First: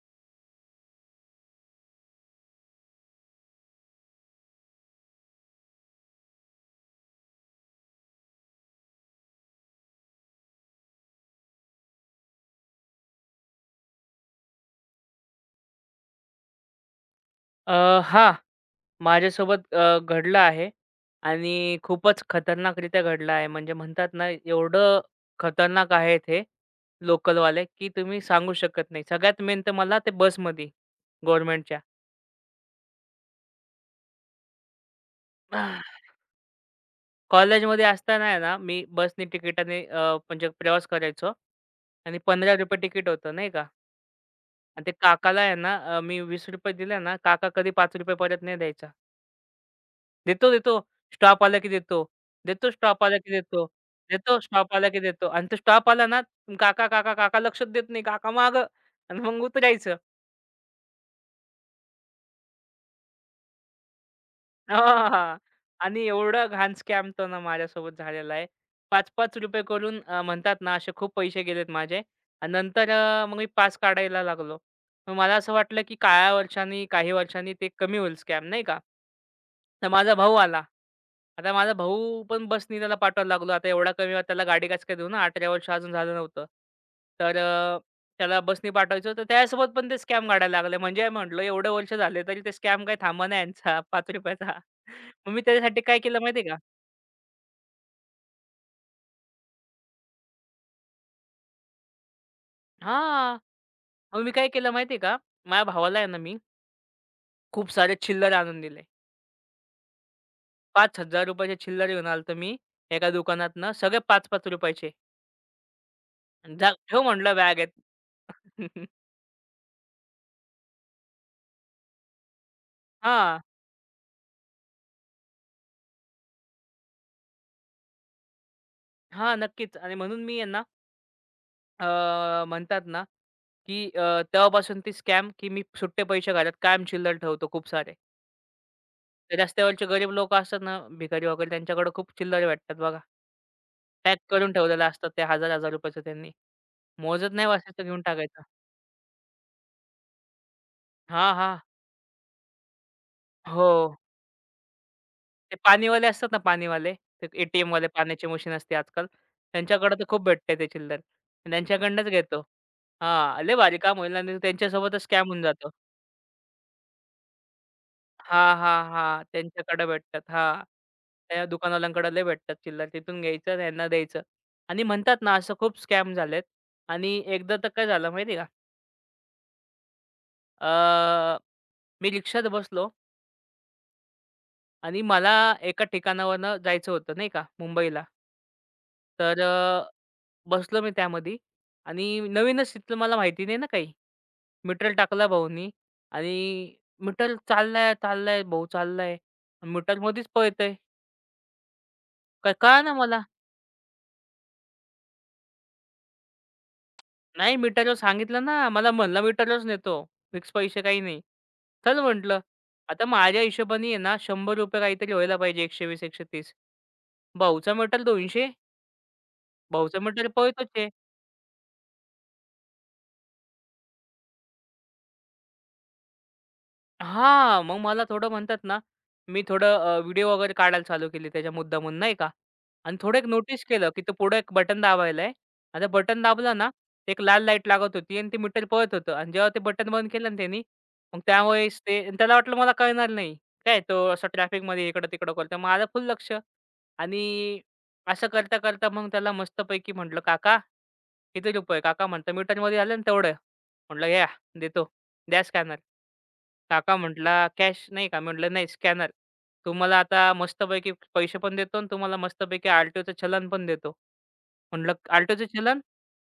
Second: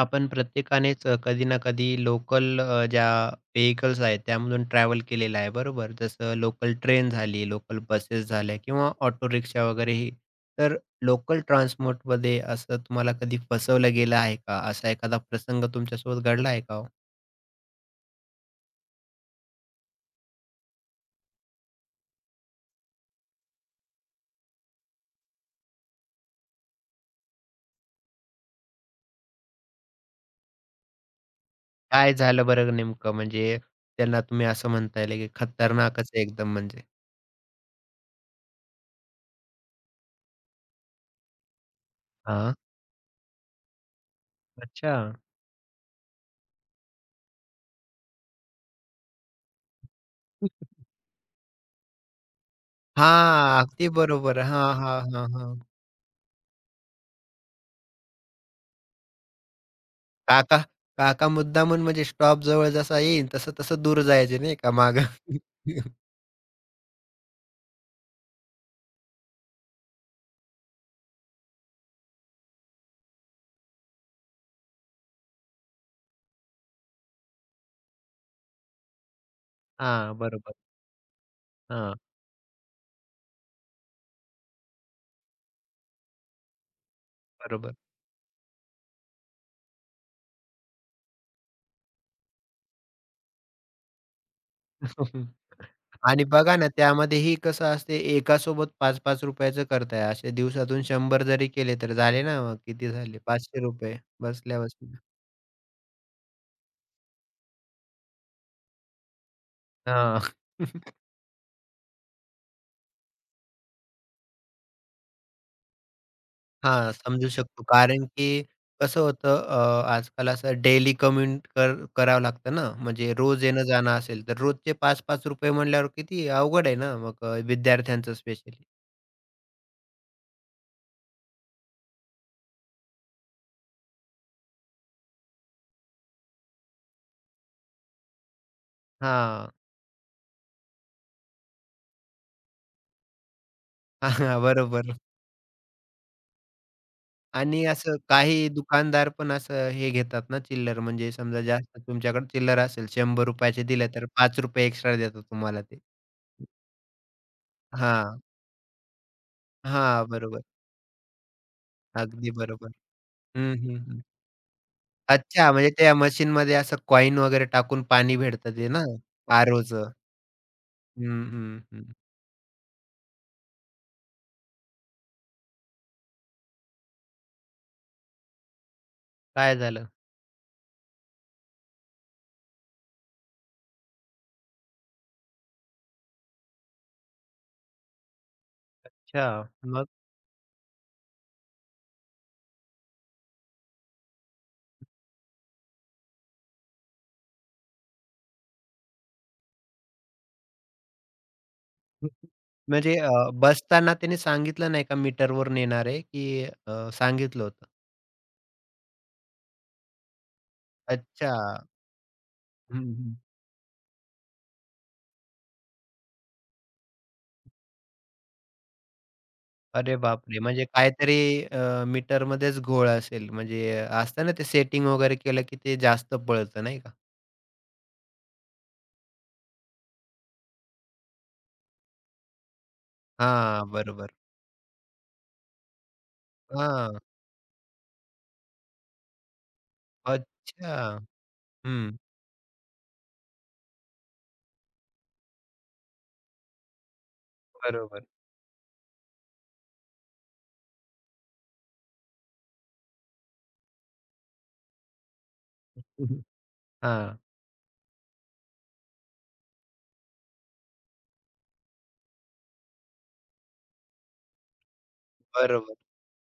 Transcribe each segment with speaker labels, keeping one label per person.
Speaker 1: आपण प्रत्येकानेच कधी ना कधी लोकल ज्या व्हेइकल्स आहेत त्यामधून ट्रॅव्हल केलेलं आहे बरोबर. जसं लोकल ट्रेन झाली, लोकल बसेस झाल्या किंवा ऑटो रिक्षा वगैरेही. तर लोकल ट्रान्सपोर्टमध्ये असं तुम्हाला कधी फसवलं गेलं आहे का? असा एखादा प्रसंग तुमच्यासोबत घडला आहे का हो?
Speaker 2: हां. माझ्यासोबत घडलं आहे आणि खूपच खतरनाकरीत्या घडलं आहे. म्हणजे म्हणतात ना, एवढं खतरनाक आहे ते लोकलवाले, की तुम्ही सांगू शकत नाही. सगळ्यात मेन तर मला ते बसमध्ये गव्हर्नमेंटच्या.
Speaker 1: काय झालं बरं नेमकं? म्हणजे त्यांना तुम्ही असं म्हणता येईल की खतरनाकच आहे एकदम म्हणजे.
Speaker 2: कॉलेजमध्ये असताना आहे ना, मी बसनी तिकिटाने म्हणजे प्रवास करायचो आणि
Speaker 1: हां,
Speaker 2: ₹15 तिकीट होतं नाही का. आणि ते
Speaker 1: अच्छा.
Speaker 2: काकाला आहे ना, मी ₹20 दिले ना, काका कधी ₹5 परत नाही द्यायचा. देतो, देतो. स्टॉप आला की देतो. देतो स्टॉप आला की
Speaker 1: हां,
Speaker 2: देतो.
Speaker 1: अगदी
Speaker 2: देतो
Speaker 1: बरोबर. हां,
Speaker 2: स्टॉप आला
Speaker 1: हां,
Speaker 2: की
Speaker 1: हां,
Speaker 2: देतो. आणि
Speaker 1: हां.
Speaker 2: तो स्टॉप आला ना, काका, काका, काका लक्षच देत नाही. काका मागं आणि मग उतरायचं.
Speaker 1: काका काका मुद्दामून म्हणजे स्टॉप जवळ जसा येईल, तसं-तसं दूर जायचे नाही का मागं.
Speaker 2: हां. आणि एवढा घाण स्कॅम तो ना माझ्यासोबत झालेला आहे. ₹5-5 करून म्हणतात ना, असे खूप पैसे गेलेत माझे. आणि नंतर मग मी पास काढायला लागलो. मग मला असं वाटलं की काही वर्षांनी ते कमी होईल स्कॅम नाही का? तर माझा
Speaker 1: हां,
Speaker 2: भाऊ
Speaker 1: बरोबर.
Speaker 2: आला. आता माझा
Speaker 1: हां,
Speaker 2: भाऊ पण बसनी त्याला पाठवायला लागलो. आता एवढा कमी वेळात त्याला गाडी कसं काय देऊ ना? 18 वर्ष अजून झालं नव्हतं. तर
Speaker 1: बरोबर.
Speaker 2: अ, त्याला बसनी पाठवायचं होतं. त्यासोबत पण ते स्कॅम काढायला लागले. म्हणजे म्हटलं एवढे वर्ष झाले तरी ते स्कॅम काही थांबना यांचा ₹5 चा. मग मी त्याच्यासाठी काय केलं
Speaker 1: आणि
Speaker 2: माहिती आहे
Speaker 1: बघा
Speaker 2: का?
Speaker 1: ना, त्यामध्येही कसं असते एकासोबत ₹5-5 करताय. असे दिवसातून 100 जरी केले तर झाले ना, मग किती झाले
Speaker 2: हां.
Speaker 1: ₹500
Speaker 2: मग मी काय केलं माहिती
Speaker 1: बसल्या-बसल्या.
Speaker 2: का? माझ्या भावाला आहे ना मी खूप सारे चिल्लर आणून दिले.
Speaker 1: हां.
Speaker 2: ₹5000 चे चिल्लर घेऊन आलो मी एका दुकानातनं. सगळे ₹5-5 चे. जा
Speaker 1: हां,
Speaker 2: ठेव
Speaker 1: समजू
Speaker 2: म्हटलं
Speaker 1: शकतो.
Speaker 2: बॅगेत.
Speaker 1: कारण की कसं होतं आजकाल असं डेली कम्युट करावं लागतं ना, म्हणजे
Speaker 2: हां.
Speaker 1: रोज येणं-जाणं असेल, तर रोजचे ₹5-5 म्हणल्यावर किती अवघड आहे ना, मग विद्यार्थ्यांचं स्पेशली.
Speaker 2: हां, नक्कीच आणि म्हणून मी यांना अ, म्हणतात ना, की तेव्हापासून ती स्कॅम, की मी सुट्टे पैसे घरात कायम चिल्लर ठेवतो खूप सारे. ते
Speaker 1: हां.
Speaker 2: रस्त्यावरचे गरीब लोकं असतात ना, भिकारी वगैरे त्यांच्याकडे खूप चिल्लर भेटतात बघा. पॅक
Speaker 1: हां,
Speaker 2: करून ठेवलेलं
Speaker 1: बरोबर.
Speaker 2: असतात ते हजार-हजार रुपयाचं त्यांनी. मोजत नाही
Speaker 1: आणि
Speaker 2: वाचायचं
Speaker 1: असं
Speaker 2: घेऊन टाकायचं.
Speaker 1: काही दुकानदार पण असं हे घेतात ना चिल्लर, म्हणजे
Speaker 2: हां,
Speaker 1: समजा
Speaker 2: हां.
Speaker 1: जास्त तुमच्याकडे चिल्लर असेल ₹100 चे
Speaker 2: हो.
Speaker 1: दिले, तर ₹5 एक्स्ट्रा देतो
Speaker 2: ते
Speaker 1: तुम्हाला ते.
Speaker 2: पाणीवाले असतात ना पाणीवाले, ते ए-टी-एमवाले
Speaker 1: हां.
Speaker 2: पाण्याची मशीन असते आजकाल. त्यांच्याकडे तर
Speaker 1: हां,
Speaker 2: खूप
Speaker 1: बरोबर.
Speaker 2: भेटते ते चिल्लर. त्यांच्याकडनंच
Speaker 1: अगदी
Speaker 2: घेतो.
Speaker 1: बरोबर.
Speaker 2: हां, लय
Speaker 1: हं,
Speaker 2: भारी
Speaker 1: हं,
Speaker 2: काम
Speaker 1: हं.
Speaker 2: होईल आणि त्यांच्यासोबतच स्कॅम होऊन
Speaker 1: अच्छा,
Speaker 2: जातो.
Speaker 1: म्हणजे त्या मशीनमध्ये असं कॉइन वगैरे टाकून पाणी
Speaker 2: हां,
Speaker 1: भेटतं ते
Speaker 2: हां,
Speaker 1: ना,
Speaker 2: हां. त्यांच्याकडे
Speaker 1: आर-ओचं.
Speaker 2: भेटतात. हां.
Speaker 1: हं,
Speaker 2: त्या
Speaker 1: हं, हं.
Speaker 2: दुकानवाल्यांकडे लय भेटतात चिल्लर. तिथून घ्यायचं आणि ह्यांना द्यायचं. आणि म्हणतात ना असं खूप स्कॅम झालेत. आणि एकदा तर काय झालं माहिती
Speaker 1: काय झालं?
Speaker 2: का? मी रिक्षात बसलो आणि मला एका ठिकाणावरनं जायचं होतं नाही का मुंबईला.
Speaker 1: अच्छा.
Speaker 2: तर
Speaker 1: मग?
Speaker 2: अ, बसलो मी त्यामध्ये आणि नवीनच तिथलं मला माहिती नाही ना काही. मीटर टाकला भाऊनी आणि मीटर चाललाय, चाललाय, भाऊ चाललाय. मीटरमध्येच पळतंय. काय कळेना
Speaker 1: म्हणजे
Speaker 2: मला.
Speaker 1: बसताना त्याने सांगितलं नाही का मीटरवर नेणार आहे, की सांगितलं
Speaker 2: नाही
Speaker 1: होतं?
Speaker 2: मीटरवर सांगितलं ना. मला म्हणला मीटरवरच नेतो. फिक्स पैसे काही नाही.
Speaker 1: अच्छा.
Speaker 2: चल म्हटलं.
Speaker 1: हं,
Speaker 2: आता
Speaker 1: हं.
Speaker 2: माझ्या हिशोबाने आहे ना ₹100 काहीतरी व्हायला पाहिजे. 120-130. भाऊचा मीटर 200.
Speaker 1: अरे
Speaker 2: भाऊचा मीटर
Speaker 1: बापरे! म्हणजे
Speaker 2: पळतोच आहे.
Speaker 1: काहीतरी मीटरमध्येच घोळ असेल. म्हणजे असतं ना ते सेटिंग वगैरे केलं, की ते जास्त पळतं नाही का?
Speaker 2: हां, मग मला थोडं म्हणतात ना, मी थोडं व्हिडिओ वगैरे काढायला चालू केली त्याच्या मुद्दामून नाही का. आणि थोडं एक नोटीस
Speaker 1: हां,
Speaker 2: केलं, की तो
Speaker 1: बरोबर.
Speaker 2: पुढे एक बटन दाबायला आहे. आता बटन दाबलं ना,
Speaker 1: हां.
Speaker 2: एक लाल लाईट लागत होती आणि ते मीटर पळत होतं आणि जेव्हा ते बटन बंद केलं ना त्यानी,
Speaker 1: अच्छा.
Speaker 2: मग त्यावेळेस
Speaker 1: हं.
Speaker 2: ते आणि त्याला वाटलं मला कळणार नाही. काय तो असं ट्रॅफिकमध्ये इकडं-तिकडं करतो. माझं फुल लक्ष आणि
Speaker 1: बरोबर.
Speaker 2: असं करता-करता मग त्याला मस्तपैकी म्हटलं, "काका, किती रुपये?" काका म्हणतो, "मीटरमध्ये आलं ना तेवढं." म्हटलं, "घ्या, देतो." द्या स्कॅनर. काका
Speaker 1: हां.
Speaker 2: म्हटला, "कॅश नाही का?" म्हटलं, "नाही स्कॅनर. तुम्हाला आता मस्तपैकी पैसे पण देतो आणि तुम्हाला मस्तपैकी आल्टोचं चलन पण देतो." म्हटलं, "आल्टोचं
Speaker 1: बरोबर,
Speaker 2: चलन?"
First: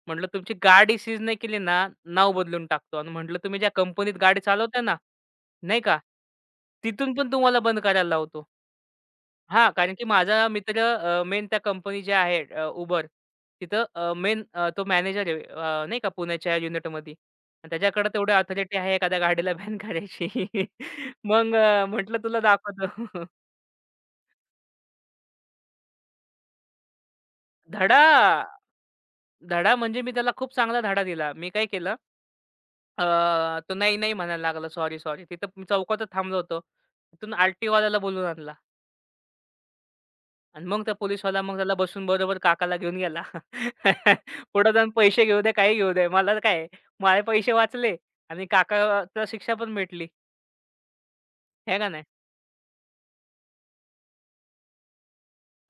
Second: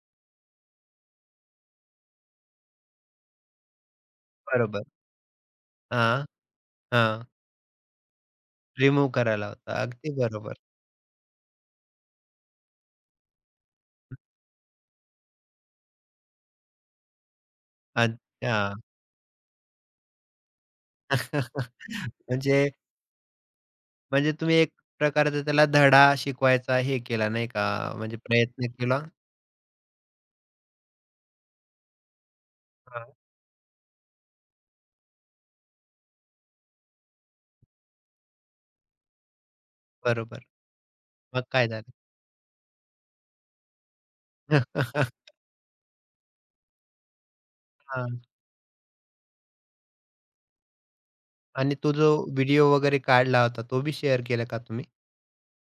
Speaker 2: म्हटलं, "तुमची गाडी सीज नाही केली ना, नाव बदलून टाकतो." आणि म्हटलं, "तुम्ही ज्या कंपनीत गाडी चालवता
Speaker 1: बरोबर.
Speaker 2: ना, नाही का,
Speaker 1: हां,
Speaker 2: तिथून
Speaker 1: हां.
Speaker 2: पण तुम्हाला बंद करायला लावतो."
Speaker 1: रिमूव्ह करायला
Speaker 2: हां,
Speaker 1: होता.
Speaker 2: कारण की
Speaker 1: अगदी
Speaker 2: माझा
Speaker 1: बरोबर.
Speaker 2: मित्र मेन त्या कंपनी जी आहे उबर Uber तिथं मेन तो मॅनेजर आहे नाही का पुण्याच्या युनिटमध्ये आणि त्याच्याकडे तेवढी
Speaker 1: अच्छा.
Speaker 2: ऑथॉरिटी आहे एखाद्या गाडीला बॅन करायची. मग म्हटलं तुला
Speaker 1: म्हणजे
Speaker 2: दाखवतो.
Speaker 1: म्हणजे तुम्ही एक प्रकारचा त्याला धडा शिकवायचा हे केला नाही का?
Speaker 2: धडा,
Speaker 1: म्हणजे प्रयत्न केला.
Speaker 2: धडा म्हणजे मी त्याला खूप चांगला धडा दिला. मी काय केलं अ,
Speaker 1: हां,
Speaker 2: तो नाही, नाही म्हणायला लागला, सॉरी, सॉरी. तिथं मी चौकातच थांबलो होतो. तिथून आर टी वाल्याला बोलवून आणला.
Speaker 1: बरोबर.
Speaker 2: आणि मग त्या पोलिसवाला
Speaker 1: मग
Speaker 2: मग
Speaker 1: काय
Speaker 2: त्याला
Speaker 1: झालं?
Speaker 2: बसून बरोबर काकाला घेऊन गेला. पुढे जाऊन पैसे घेऊ दे, काही घेऊ दे. मला काय, माझे पैसे वाचले
Speaker 1: हां.
Speaker 2: आणि काकाला शिक्षा पण भेटली.
Speaker 1: आणि
Speaker 2: आहे का
Speaker 1: तो
Speaker 2: नाही?
Speaker 1: जो व्हिडिओ वगैरे काढला होता तो बी शेअर केला का तुम्ही?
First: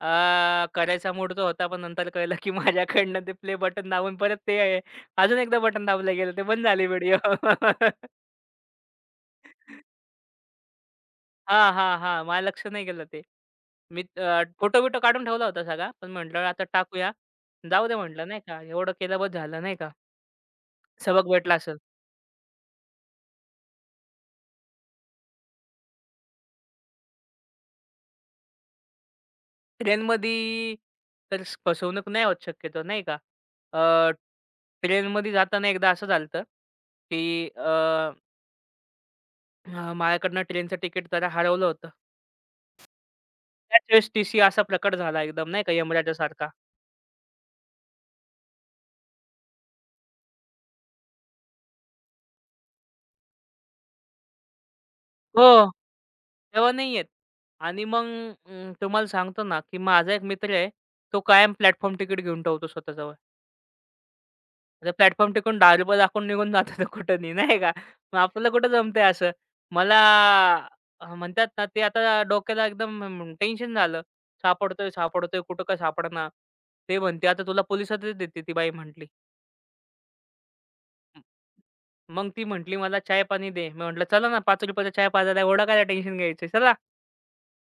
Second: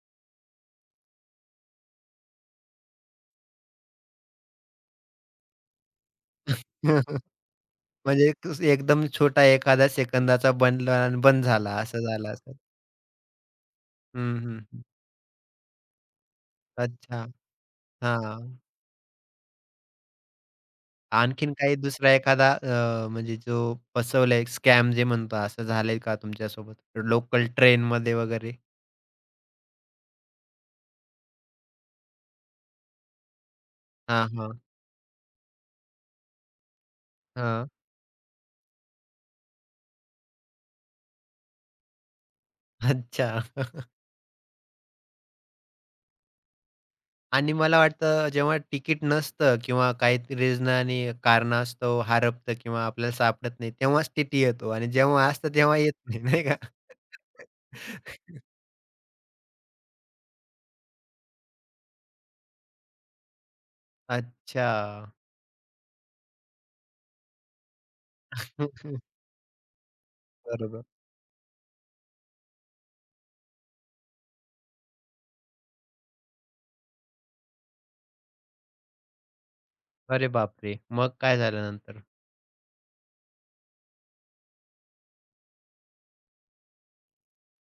Speaker 2: करायचा मूड तर होता, पण नंतर कळलं की माझ्याकडनं ते प्ले बटन दाबून परत ते आहे, अजून एकदा बटन दाबलं गेलं. ते बंद झाली व्हिडिओ.
Speaker 1: म्हणजे एक एकदम छोटा एखादा सेकंदाचा बनला आणि बंद
Speaker 2: हां,
Speaker 1: झाला
Speaker 2: हां,
Speaker 1: असं
Speaker 2: हां.
Speaker 1: झालं
Speaker 2: माझ्या
Speaker 1: असेल.
Speaker 2: लक्ष नाही गेलं ते. मी
Speaker 1: हं, हं, हं.
Speaker 2: फोटो-बिटो काढून ठेवला होता सगळा. पण म्हटलं आता टाकूया.
Speaker 1: अच्छा.
Speaker 2: जाऊ दे म्हटलं नाही
Speaker 1: हां.
Speaker 2: का, एवढं केलं बस झालं नाही का. सबक
Speaker 1: आणखीन
Speaker 2: भेटला असेल.
Speaker 1: काही दुसरा एखादा म्हणजे जो फसवलाय स्कॅम जे म्हणतो, असं झालंय का तुमच्यासोबत? लोकल ट्रेनमध्ये वगैरे?
Speaker 2: ट्रेनमध्ये तर फसवणूक नाही होत शक्यतो नाही का. अ,
Speaker 1: हां, हां.
Speaker 2: ट्रेनमध्ये जाताना एकदा असं झालं होतं, की
Speaker 1: हां.
Speaker 2: अ, अ, माझ्याकडनं ट्रेनचं तिकीट जरा हरवलं होतं.
Speaker 1: अच्छा.
Speaker 2: त्याच वेळेस टीसी असा प्रकट झाला एकदम नाही का यमराजासारखा.
Speaker 1: आणि मला वाटतं जेव्हा तिकीट नसतं किंवा काहीतरी रिझनाने कारणास्तव हरपतं किंवा आपल्याला सापडत नाही, तेव्हाच टीटी येतो आणि जेव्हा असतं
Speaker 2: हो,
Speaker 1: तेव्हा येत नाही, नाही का?
Speaker 2: तेव्हा नाही येत. आणि मग तुम्हाला सांगतो ना, की माझा एक मित्र आहे, तो कायम प्लॅटफॉर्म तिकीट घेऊन ठेवतो स्वतःजवळ.
Speaker 1: अच्छा.
Speaker 2: आता प्लॅटफॉर्म टिकून ₹10 दाखवून निघून जातो तो कुठेनी नाही नाही का? मग आपल्याला कुठं जमतंय असं. मला
Speaker 1: बरोबर.
Speaker 2: म्हणतात ना ते आता डोक्याला एकदम टेन्शन झालं. सापडतोय, सापडतोय कुठं काय सापडेना. ते म्हणते आता तुला पोलिसातच देते ती बाई म्हटली.
Speaker 1: अरे बापरे! मग काय झालं नंतर?
Speaker 2: मग ती म्हटली मला चाय-पाणी दे. मी म्हटलं चला ना ₹5 चा चहा पाजायला एवढं काय टेन्शन घ्यायचं चला.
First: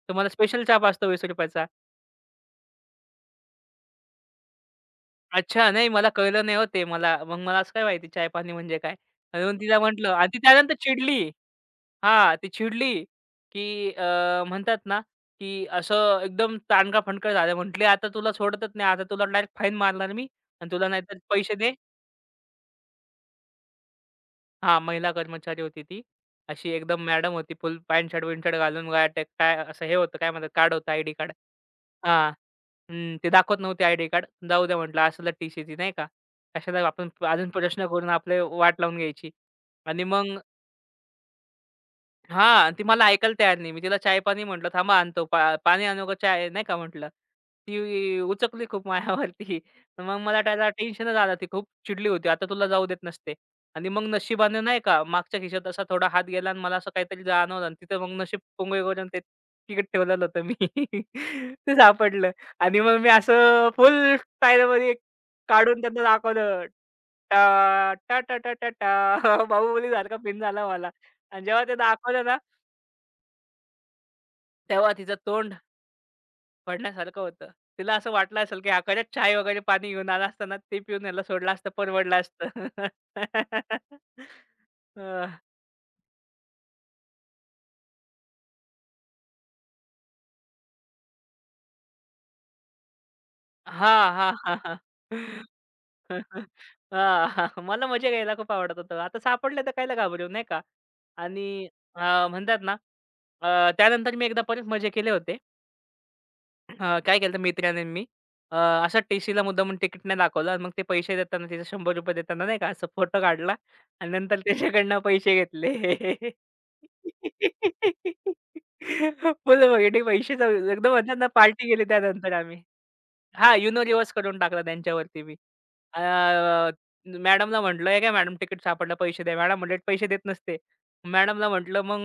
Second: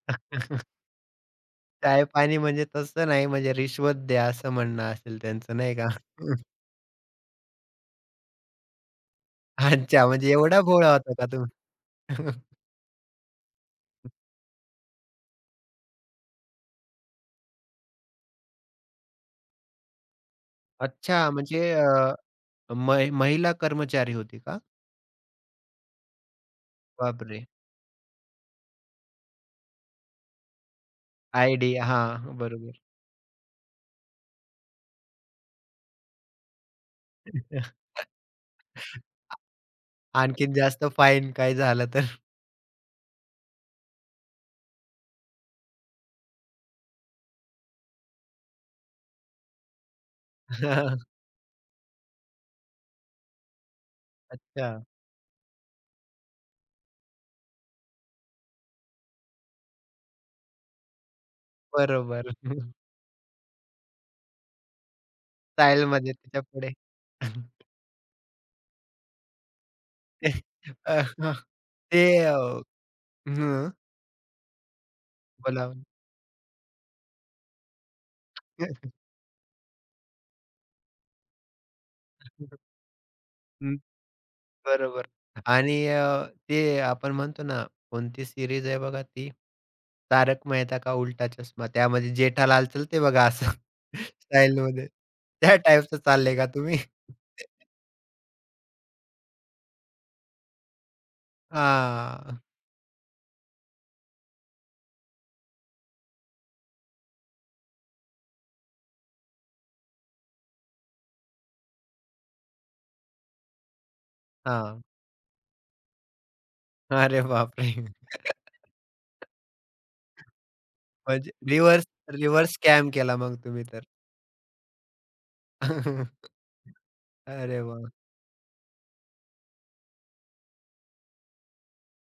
Speaker 2: तुम्हाला स्पेशल चहा पाजतो ₹20.
Speaker 1: चाय-पाणी म्हणजे तसं नाही, म्हणजे रिश्वत द्या असं म्हणणं असेल त्यांचं
Speaker 2: अच्छा.
Speaker 1: नाही
Speaker 2: नाही
Speaker 1: का?
Speaker 2: मला कळलं नाही हो ते मला. मग मला असं काय माहिती चहा-पाणी म्हणजे काय? आणि मग तिला
Speaker 1: अच्छा,
Speaker 2: म्हटलं आणि
Speaker 1: म्हणजे
Speaker 2: ती
Speaker 1: एवढा
Speaker 2: त्यानंतर
Speaker 1: भोळा होता
Speaker 2: चिडली.
Speaker 1: का तुम्ही?
Speaker 2: हां, ती चिडली, की म्हणतात ना, की असं एकदम तांडका-फंडका झालं. म्हटली, "आता तुला सोडतच नाही. आता तुला डायरेक्ट फाईन मारणार मी आणि तुला नाहीतर
Speaker 1: अच्छा,
Speaker 2: पैसे
Speaker 1: म्हणजे
Speaker 2: दे."
Speaker 1: महिला कर्मचारी होती का?
Speaker 2: हां, महिला कर्मचारी होती ती. अशी एकदम मॅडम
Speaker 1: बापरे!
Speaker 2: होती फुल पॅन्ट शर्ट-बिनशर्ट घालून, वया टे काय असं हे होतं काय म्हणतात कार्ड होतं आयडी कार्ड.
Speaker 1: आयडी
Speaker 2: हां.
Speaker 1: हां, बरोबर.
Speaker 2: हं. ते दाखवत नव्हते आयडी कार्ड. जाऊ द्या म्हटलं असलं टी-सीची नाही का. कशाला आपण अजून प्रश्न करून आपले वाट लावून घ्यायची. आणि मग
Speaker 1: आणखीन जास्त फाईन काही झालं तर.
Speaker 2: हां, ती मला ऐकायला तयार नाही. मी तिला चहा-पाणी म्हटलं, "थांबा आणतो. पाणी आणू का चाय?" नाही का म्हटलं. ती उचकली खूप मायावरती. मग मला त्याला टेन्शनच आलं. ती खूप चिडली होती. आता तुला जाऊ देत नसते. आणि मग नशिबाने
Speaker 1: अच्छा,
Speaker 2: नाही का मागच्या खिशात असा थोडा हात गेला आणि मला असं काहीतरी जाणवलं आणि तिथं मग नशीब पुंगळे करून ते तिकीट ठेवलेलं होतं मी. ते सापडलं
Speaker 1: बरोबर.
Speaker 2: आणि मग मी असं फुल स्टाईलमध्ये काढून त्यांना
Speaker 1: स्टाईलमध्ये
Speaker 2: दाखवलं.
Speaker 1: त्याच्यापुढे.
Speaker 2: टा टा टा टा टा टा बाहुबलीसारखा
Speaker 1: ते
Speaker 2: फिन झाला मला
Speaker 1: अ, हं,
Speaker 2: आणि जेव्हा ते
Speaker 1: ते
Speaker 2: दाखवलं ना
Speaker 1: हं,
Speaker 2: तेव्हा तिचं तोंड
Speaker 1: बोला.
Speaker 2: पडण्यासारखं होतं. तिला असं वाटलं असेल, की आकाशात चाय वगैरे पाणी घेऊन आला असता ना, ते पिऊन याला सोडलं असतं परवडलं असतं.
Speaker 1: बरोबर.
Speaker 2: अ,
Speaker 1: आणि ते आपण म्हणतो ना, कोणती सीरीज आहे बघा ती? तारक मेहता का उल्टा चष्मा. त्यामध्ये जेठालाल चलते बघा असं
Speaker 2: हां, हां, हां, हां.
Speaker 1: स्टाईलमध्ये. त्या टाईपचं
Speaker 2: हां,
Speaker 1: चाललंय का तुम्ही?
Speaker 2: हां. मला मजा घ्यायला खूप आवडत होतं. आता सापडले तर कायला घाबरू, नाही का? आणि
Speaker 1: हां,
Speaker 2: म्हणतात ना, त्यानंतर मी एकदा परत मजे केले होते. हां, काय केलं मित्राने आणि मी अ, असं टीसीला मुद्दामून तिकीट नाही दाखवलं आणि मग ते पैसे देताना तिथे ₹100 देताना नाही का असं फोटो काढला आणि नंतर
Speaker 1: हां.
Speaker 2: त्याच्याकडनं पैसे घेतले.
Speaker 1: अरे बापरे!
Speaker 2: फुल बघितली पैसे एकदम म्हणतात ना
Speaker 1: म्हणजे
Speaker 2: पार्टी केली
Speaker 1: रिव्हर्स
Speaker 2: त्यानंतर
Speaker 1: रिव्हर्स
Speaker 2: आम्ही.
Speaker 1: स्कॅम केला मग
Speaker 2: हां,
Speaker 1: तुम्ही तर.
Speaker 2: युनो रिव्हर्स करून टाकला त्यांच्यावरती मी. अ,
Speaker 1: अरे
Speaker 2: मॅडमला
Speaker 1: वाह!
Speaker 2: म्हटलं, "हे घ्या मॅडम तिकीट सापडलं, पैसे द्या." मॅडम म्हटले, "पैसे देत नसते." मॅडमला म्हटलं, "मग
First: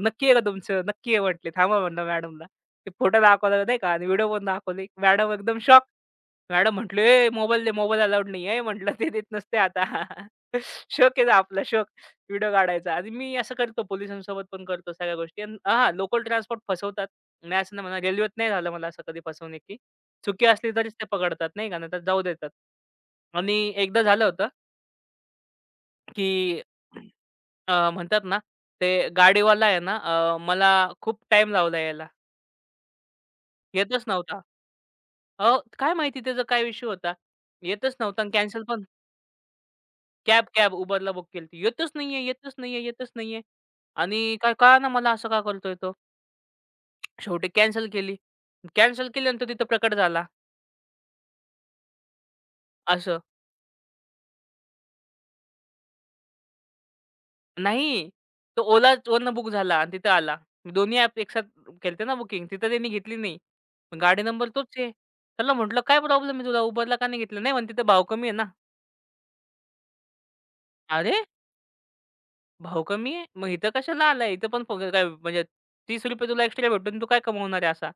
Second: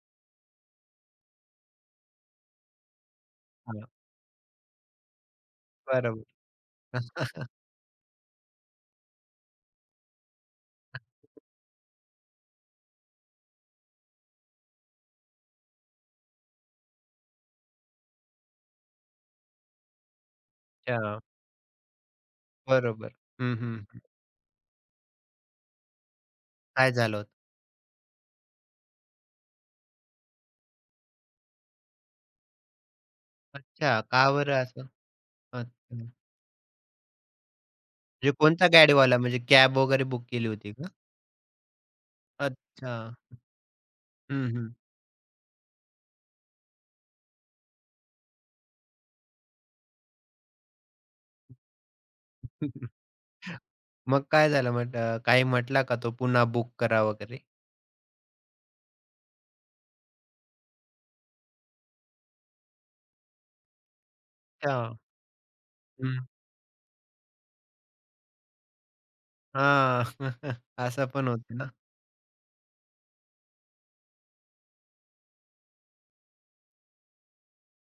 Speaker 2: नक्की आहे का तुमचं?" "नक्की आहे" म्हटले. "थांबा" म्हटलं मॅडमला. ते फोटो दाखवला नाही
Speaker 1: हां,
Speaker 2: का आणि व्हिडिओ पण दाखवली. मॅडम एकदम शॉक.
Speaker 1: बरोबर.
Speaker 2: मॅडम म्हटले, "ए मोबाईल दे, मोबाईल अलाउड नाही आहे." म्हटलं, "ते देत नसते आता." शोक आहे आपला शोक व्हिडिओ काढायचा आणि मी असं करतो पोलिसांसोबत पण करतो सगळ्या गोष्टी आणि हां, लोकल ट्रान्सपोर्ट फसवतात. मी असं नाही म्हणणार रेल्वेत नाही झालं मला असं कधी फसवणुकी. चुकी असली तरीच ते
Speaker 1: अच्छा,
Speaker 2: पकडतात नाही का, नाहीतर जाऊ देतात.
Speaker 1: बरोबर. हं,
Speaker 2: आणि
Speaker 1: हं.
Speaker 2: एकदा झालं होतं, की
Speaker 1: काय झालं होतं?
Speaker 2: म्हणतात ना, ते गाडीवाला आहे ना मला खूप टाईम लावला यायला.
Speaker 1: अच्छा,
Speaker 2: येतच
Speaker 1: का
Speaker 2: नव्हता.
Speaker 1: बरं असं?
Speaker 2: अहो, काय
Speaker 1: अच्छा.
Speaker 2: माहिती त्याचा काय इश्यू होता. येतच नव्हता
Speaker 1: म्हणजे
Speaker 2: कॅन्सल
Speaker 1: कोणता
Speaker 2: पण
Speaker 1: गाडीवाला म्हणजे कॅब वगैरे बुक
Speaker 2: कॅब,
Speaker 1: केली
Speaker 2: कॅब
Speaker 1: होती?
Speaker 2: Uberला बुक केली होती. येतच नाहीये, येतच नाहीये,
Speaker 1: अच्छा.
Speaker 2: येतच नाहीये. आणि
Speaker 1: हं,
Speaker 2: काय
Speaker 1: हं.
Speaker 2: कळेना मला असं का करतोय तो. शेवटी कॅन्सल केली. कॅन्सल केल्यानंतर तिथं प्रकट झाला असं.
Speaker 1: मग काय झालं मग काही म्हटला का तो पुन्हा बुक करा वगैरे?
Speaker 2: नाही, तो Olaवरनं बुक झाला आणि तिथं आला. दोन्ही ॲप एकसाथ केलते ना बुकिंग. तिथं त्यांनी घेतली नाही. पण गाडी नंबर
Speaker 1: अच्छा.
Speaker 2: तोच आहे. त्याला म्हटलं, "काय
Speaker 1: हं.
Speaker 2: प्रॉब्लेम आहे तुला? Uberला का नाही घेतलं?" नाही म्हणे, "तिथं भाव कमी आहे ना."
Speaker 1: हां. असं
Speaker 2: "अरे,
Speaker 1: पण होतं ना.
Speaker 2: भाव कमी आहे? मग इथं कशाला आलाय? इथं पण फुकट काय म्हणजे ₹30 तुला एक्स्ट्रा भेटून तू काय कमवणार आहे असा?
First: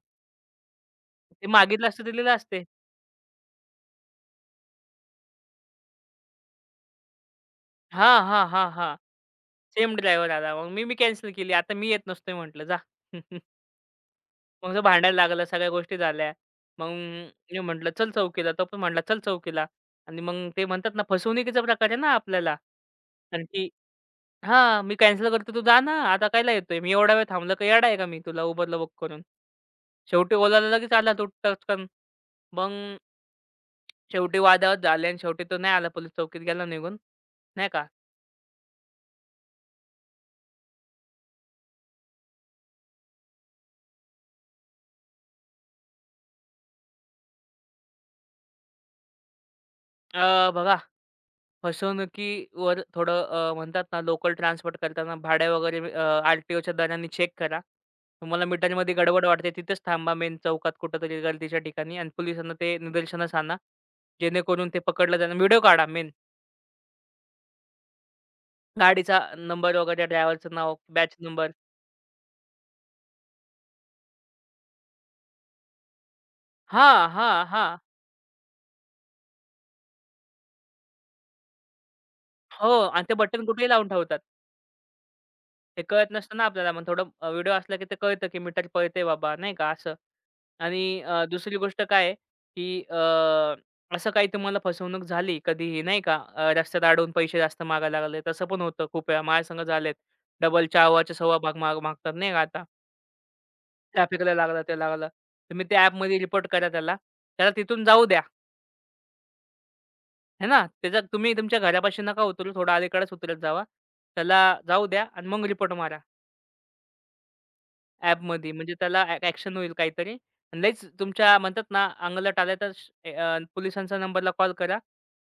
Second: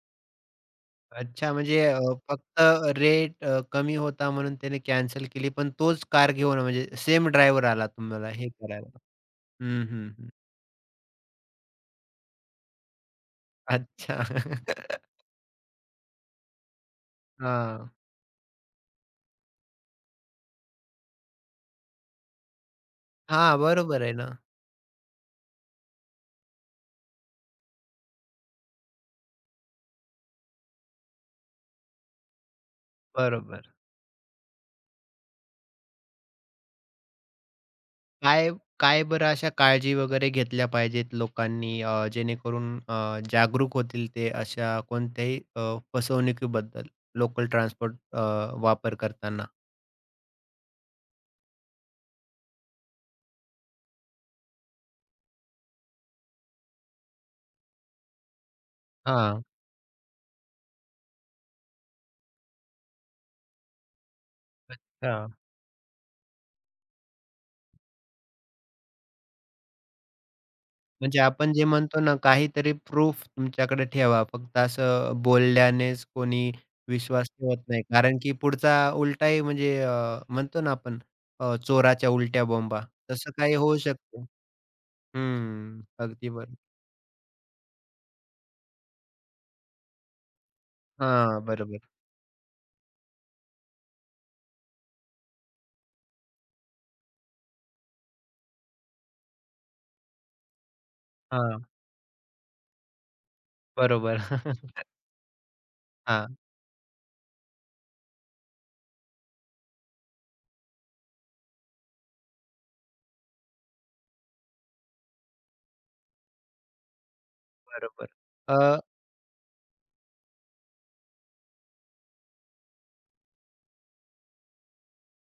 Speaker 2: ते
Speaker 1: अच्छा म्हणजे
Speaker 2: मागितलं असतं तर
Speaker 1: फक्त
Speaker 2: असते."
Speaker 1: रेट कमी होता म्हणून त्याने कॅन्सल केली, पण तोच कार घेऊन म्हणजे सेम ड्रायव्हर आला
Speaker 2: हां,
Speaker 1: तुम्हाला
Speaker 2: हां,
Speaker 1: हे
Speaker 2: हां,
Speaker 1: करायला.
Speaker 2: हां.
Speaker 1: हं,
Speaker 2: सेम
Speaker 1: हं, हं.
Speaker 2: ड्रायव्हर आला. मग मी मी कॅन्सल केली. आता मी येत नसतोय म्हटलं जा.
Speaker 1: अच्छा.
Speaker 2: मग तो भांडायला लागला. सगळ्या गोष्टी झाल्या. मग मी
Speaker 1: हां.
Speaker 2: म्हटलं चल चौकीला. तो पण म्हटला चल चौकीला. आणि मग ते म्हणतात ना फसवणुकीचा प्रकार आहे ना आपल्याला. कारण
Speaker 1: हां,
Speaker 2: की
Speaker 1: बरोबर आहे ना.
Speaker 2: हां, मी कॅन्सल करतो तू जा ना. आता कायला येतोय? मी एवढा वेळ थांबलं का येडा आहे का मी तुला Uberला बुक करून? शेवटी Olaला लगेच आला तो टचकन. मग
Speaker 1: बरोबर.
Speaker 2: शेवटी वादावाद झाले आणि शेवटी तो नाही आला पोलीस चौकीत गेला निघून. नाही का?
Speaker 1: काय काय बरं अशा काळजी वगैरे घेतल्या पाहिजेत लोकांनी जेणेकरून जागरूक होतील ते अशा कोणत्याही फसवणुकीबद्दल लोकल ट्रान्सपोर्ट वापर करताना?
Speaker 2: बघा फसवणुकीवर थोडं म्हणतात ना, लोकल ट्रान्सपोर्ट करताना भाडे वगैरे आर टी दराने चेक करा. तुम्हाला मीटरमध्ये गडबड
Speaker 1: हां,
Speaker 2: वाटते तिथेच थांबा मेन चौकात कुठेतरी गर्दीच्या ठिकाणी आणि पोलिसांना ते निदर्शनास आणा. जेणेकरून ते पकडलं
Speaker 1: हां.
Speaker 2: जाणार व्हिडिओ काढा मेन. गाडीचा नंबर वगैरे, ड्रायव्हरचं नाव, बॅच
Speaker 1: म्हणजे
Speaker 2: नंबर.
Speaker 1: आपण जे म्हणतो ना काहीतरी प्रूफ तुमच्याकडे ठेवा. फक्त असं बोलल्यानेच कोणी
Speaker 2: हां,
Speaker 1: विश्वास
Speaker 2: हां,
Speaker 1: ठेवत
Speaker 2: हां.
Speaker 1: नाही. कारण की पुढचा उलटाही म्हणजे म्हणतो ना आपण चोराच्या उलट्या
Speaker 2: हो
Speaker 1: बोंबा.
Speaker 2: आणि ते
Speaker 1: तसं
Speaker 2: बटन
Speaker 1: काही
Speaker 2: कुठेही
Speaker 1: होऊ
Speaker 2: लावून ठेवतात.
Speaker 1: शकतं. हं,
Speaker 2: ते कळत
Speaker 1: अगदी
Speaker 2: नसतं ना
Speaker 1: बरोबर.
Speaker 2: आपल्याला. मग थोडं व्हिडिओ असला की ते कळतं की मीटर पळतंय बाबा, नाही का असं. आणि
Speaker 1: हां,
Speaker 2: दुसरी
Speaker 1: बरोबर.
Speaker 2: गोष्ट काय आहे, की असं काही तुम्हाला फसवणूक झाली कधीही नाही का, रस्त्यात अडवून पैसे जास्त मागायला लागले. तसं पण होतं खूप वेळा माझ्यासंग झालेत. डबल चावाच्या सव्वा भाग
Speaker 1: हां.
Speaker 2: माग मागतात नाही का आता.
Speaker 1: बरोबर.
Speaker 2: ट्रॅफिकला लागला, ते लागला. तुम्ही त्या ॲपमध्ये
Speaker 1: हां,
Speaker 2: रिपोर्ट करा त्याला. त्याला तिथून जाऊ द्या, है ना. त्याच्यात तुम्ही तुमच्या घरापाशी नका उतरू. थोडं अलीकडेच उतरत जावा. त्याला जाऊ द्या आणि मग रिपोर्ट मारा.
Speaker 1: बरोबर.
Speaker 2: ॲपमध्ये
Speaker 1: अ,
Speaker 2: म्हणजे त्याला ॲक्शन होईल काहीतरी. आणि लईच तुमच्या म्हणतात ना, अंगलट आले तर पोलिसांच्या नंबरला कॉल करा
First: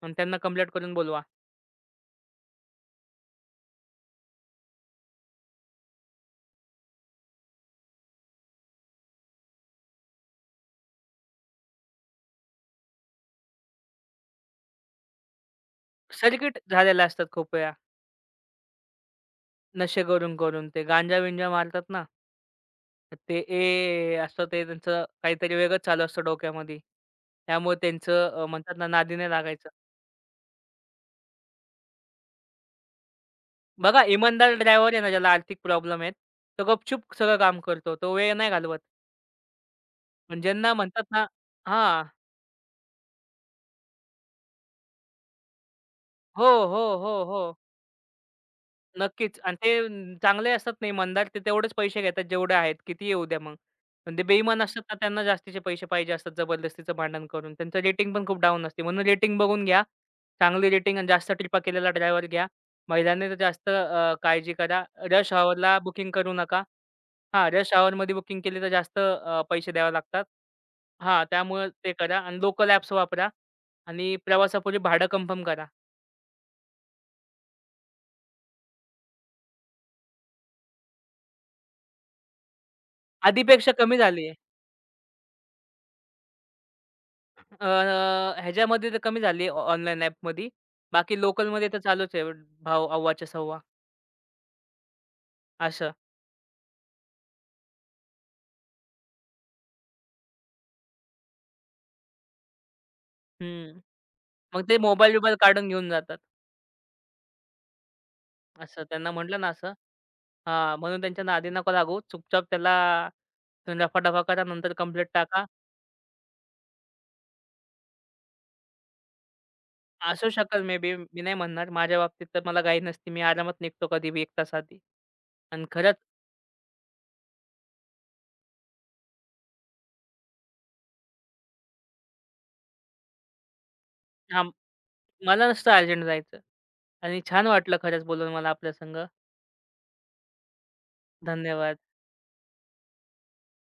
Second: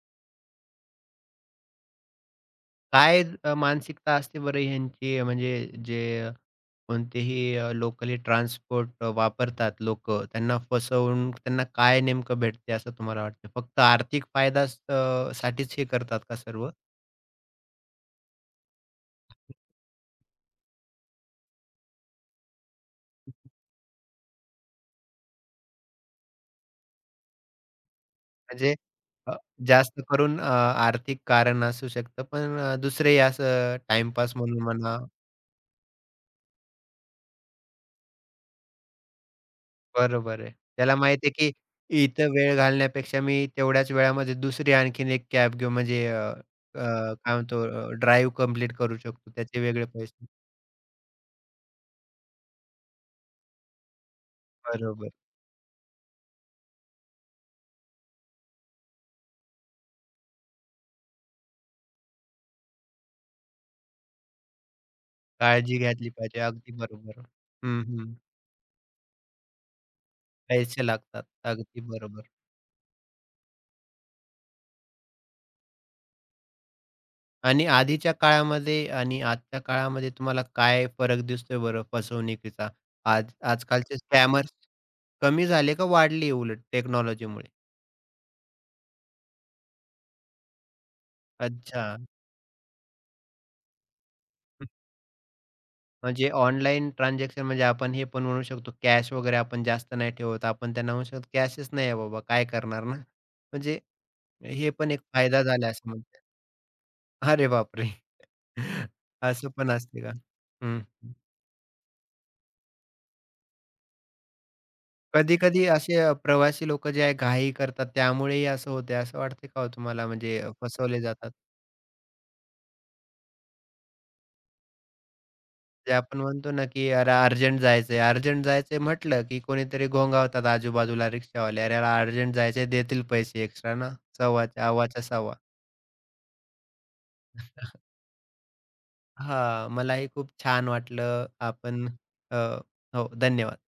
Speaker 2: आणि त्यांना कंप्लेंट करून बोलवा.
Speaker 1: काय मानसिकता असते बरं ह्यांची म्हणजे जे कोणतेही लोकली ट्रान्सपोर्ट वापरतात लोकं, त्यांना फसवून त्यांना काय नेमकं भेटते असं तुम्हाला वाटतं? फक्त आर्थिक फायदाच साठीच हे करतात का
Speaker 2: सर्किट
Speaker 1: सर्व?
Speaker 2: झालेल्या असतात खूप वेळा नशे करून-करून. ते गांजा-विंजा मारतात ना, ते "ए" असतं ते त्यांचं काहीतरी वेगळंच चालू असतं डोक्यामध्ये. त्यामुळे त्यांचं
Speaker 1: म्हणजे
Speaker 2: म्हणतात ना, नादी नाही
Speaker 1: अ,
Speaker 2: लागायचं.
Speaker 1: जास्त करून आर्थिक कारण असू शकतं, पण दुसरेही असं
Speaker 2: बघा
Speaker 1: टाईमपास
Speaker 2: इमानदार
Speaker 1: म्हणून
Speaker 2: ड्रायव्हर
Speaker 1: म्हणा.
Speaker 2: आहे ना, ज्याला आर्थिक प्रॉब्लेम आहेत, तो गपचूप सगळं काम करतो. तो वेळ नाही घालवत.
Speaker 1: बरोबर
Speaker 2: पण
Speaker 1: आहे.
Speaker 2: ज्यांना
Speaker 1: त्याला
Speaker 2: म्हणतात ना
Speaker 1: माहिती आहे की
Speaker 2: हां.
Speaker 1: इथं वेळ घालण्यापेक्षा मी तेवढ्याच वेळामध्ये दुसरी आणखीन एक कॅब घेऊ म्हणजे
Speaker 2: हो, हो, हो,
Speaker 1: काय
Speaker 2: हो.
Speaker 1: म्हणतो ड्राईव्ह कंप्लीट करू शकतो.
Speaker 2: नक्कीच. आणि
Speaker 1: त्याचे
Speaker 2: ते
Speaker 1: वेगळे पैसे.
Speaker 2: चांगले असतात नाही मंदार ते तेवढेच पैसे घेतात जेवढे आहेत. किती येऊ द्या मग. पण ते बेईमान असतात ना
Speaker 1: बरोबर.
Speaker 2: त्यांना जास्तीचे पैसे पाहिजे असतात जबरदस्तीचं भांडण करून. त्यांचं रेटिंग पण खूप डाऊन असते. म्हणून रेटिंग बघून घ्या. चांगली रेटिंग आणि जास्त ट्रिपा केलेला ड्रायव्हर घ्या. महिलांनी तर जास्त काळजी करा. रश हॉवरला
Speaker 1: काळजी घेतली
Speaker 2: बुकिंग करू
Speaker 1: पाहिजे.
Speaker 2: नका.
Speaker 1: अगदी बरोबर.
Speaker 2: हां, रश
Speaker 1: हं, हं.
Speaker 2: हॉवरमध्ये बुकिंग केली तर जास्त पैसे द्यावे लागतात.
Speaker 1: पैसे
Speaker 2: हां,
Speaker 1: लागतात.
Speaker 2: त्यामुळे
Speaker 1: अगदी
Speaker 2: ते करा
Speaker 1: बरोबर.
Speaker 2: आणि लोकल ॲप्स वापरा आणि प्रवासापूर्वी भाडं कन्फर्म करा.
Speaker 1: आणि आधीच्या काळामध्ये आणि आजच्या काळामध्ये तुम्हाला काय फरक दिसतोय बरं फसवणुकीचा? आज
Speaker 2: आधीपेक्षा कमी
Speaker 1: आजकालचे
Speaker 2: झाली.
Speaker 1: स्कॅमर्स कमी झाले का वाढली उलट टेक्नॉलॉजीमुळे?
Speaker 2: अ, ह्याच्यामध्ये तर कमी झाली ऑनलाईन ॲपमध्ये. बाकी लोकलमध्ये तर
Speaker 1: अच्छा.
Speaker 2: चालूच आहे भाव अव्वाच्या सव्वा असं.
Speaker 1: म्हणजे ऑनलाईन ट्रान्झॅक्शन म्हणजे आपण हे पण म्हणू शकतो कॅश वगैरे आपण जास्त नाही ठेवत. आपण त्यांना म्हणू शकतो कॅशच नाही आहे बाबा काय करणार ना.
Speaker 2: हं.
Speaker 1: म्हणजे
Speaker 2: मग
Speaker 1: हे
Speaker 2: ते
Speaker 1: पण एक
Speaker 2: मोबाईल-बिबाईल
Speaker 1: फायदा
Speaker 2: काढून
Speaker 1: झाला
Speaker 2: घेऊन
Speaker 1: असं
Speaker 2: जातात.
Speaker 1: म्हणता. अरे बापरे!
Speaker 2: असं त्यांना म्हटलं ना
Speaker 1: असं पण
Speaker 2: असं
Speaker 1: असते का?
Speaker 2: हां,
Speaker 1: हं.
Speaker 2: म्हणून त्यांच्या नादी नको लागू. चुपचाप त्याला रफादफा करा नंतर कंप्लेंट टाका.
Speaker 1: कधी-कधी असे प्रवासी लोकं जे आहे घाई करतात त्यामुळेही असं होते असं वाटते का हो तुम्हाला
Speaker 2: असू
Speaker 1: म्हणजे
Speaker 2: शकेल मे बी
Speaker 1: फसवले
Speaker 2: मी
Speaker 1: जातात?
Speaker 2: नाही म्हणणार. माझ्या बाबतीत तर मला घाई नसते. मी आरामात निघतो कधीबी 1 तास आधी. आणि
Speaker 1: जे
Speaker 2: खरंच
Speaker 1: आपण म्हणतो ना, की "अरे अर्जंट जायचंय." अर्जंट जायचंय म्हटलं, की कोणीतरी घोंगावतात आजूबाजूला रिक्षावाले. "अरे अर्जंट जायचंय देतील पैसे एक्स्ट्रा ना,
Speaker 2: हां,
Speaker 1: सव्वाच्या अव्वाच्या सव्वा."
Speaker 2: मला नसतं अर्जंट जायचं. आणि छान वाटलं खरंच बोलून मला आपल्या संग.
Speaker 1: हां, मलाही खूप छान वाटलं.
Speaker 2: धन्यवाद.
Speaker 1: आपण अ, हो, धन्यवाद.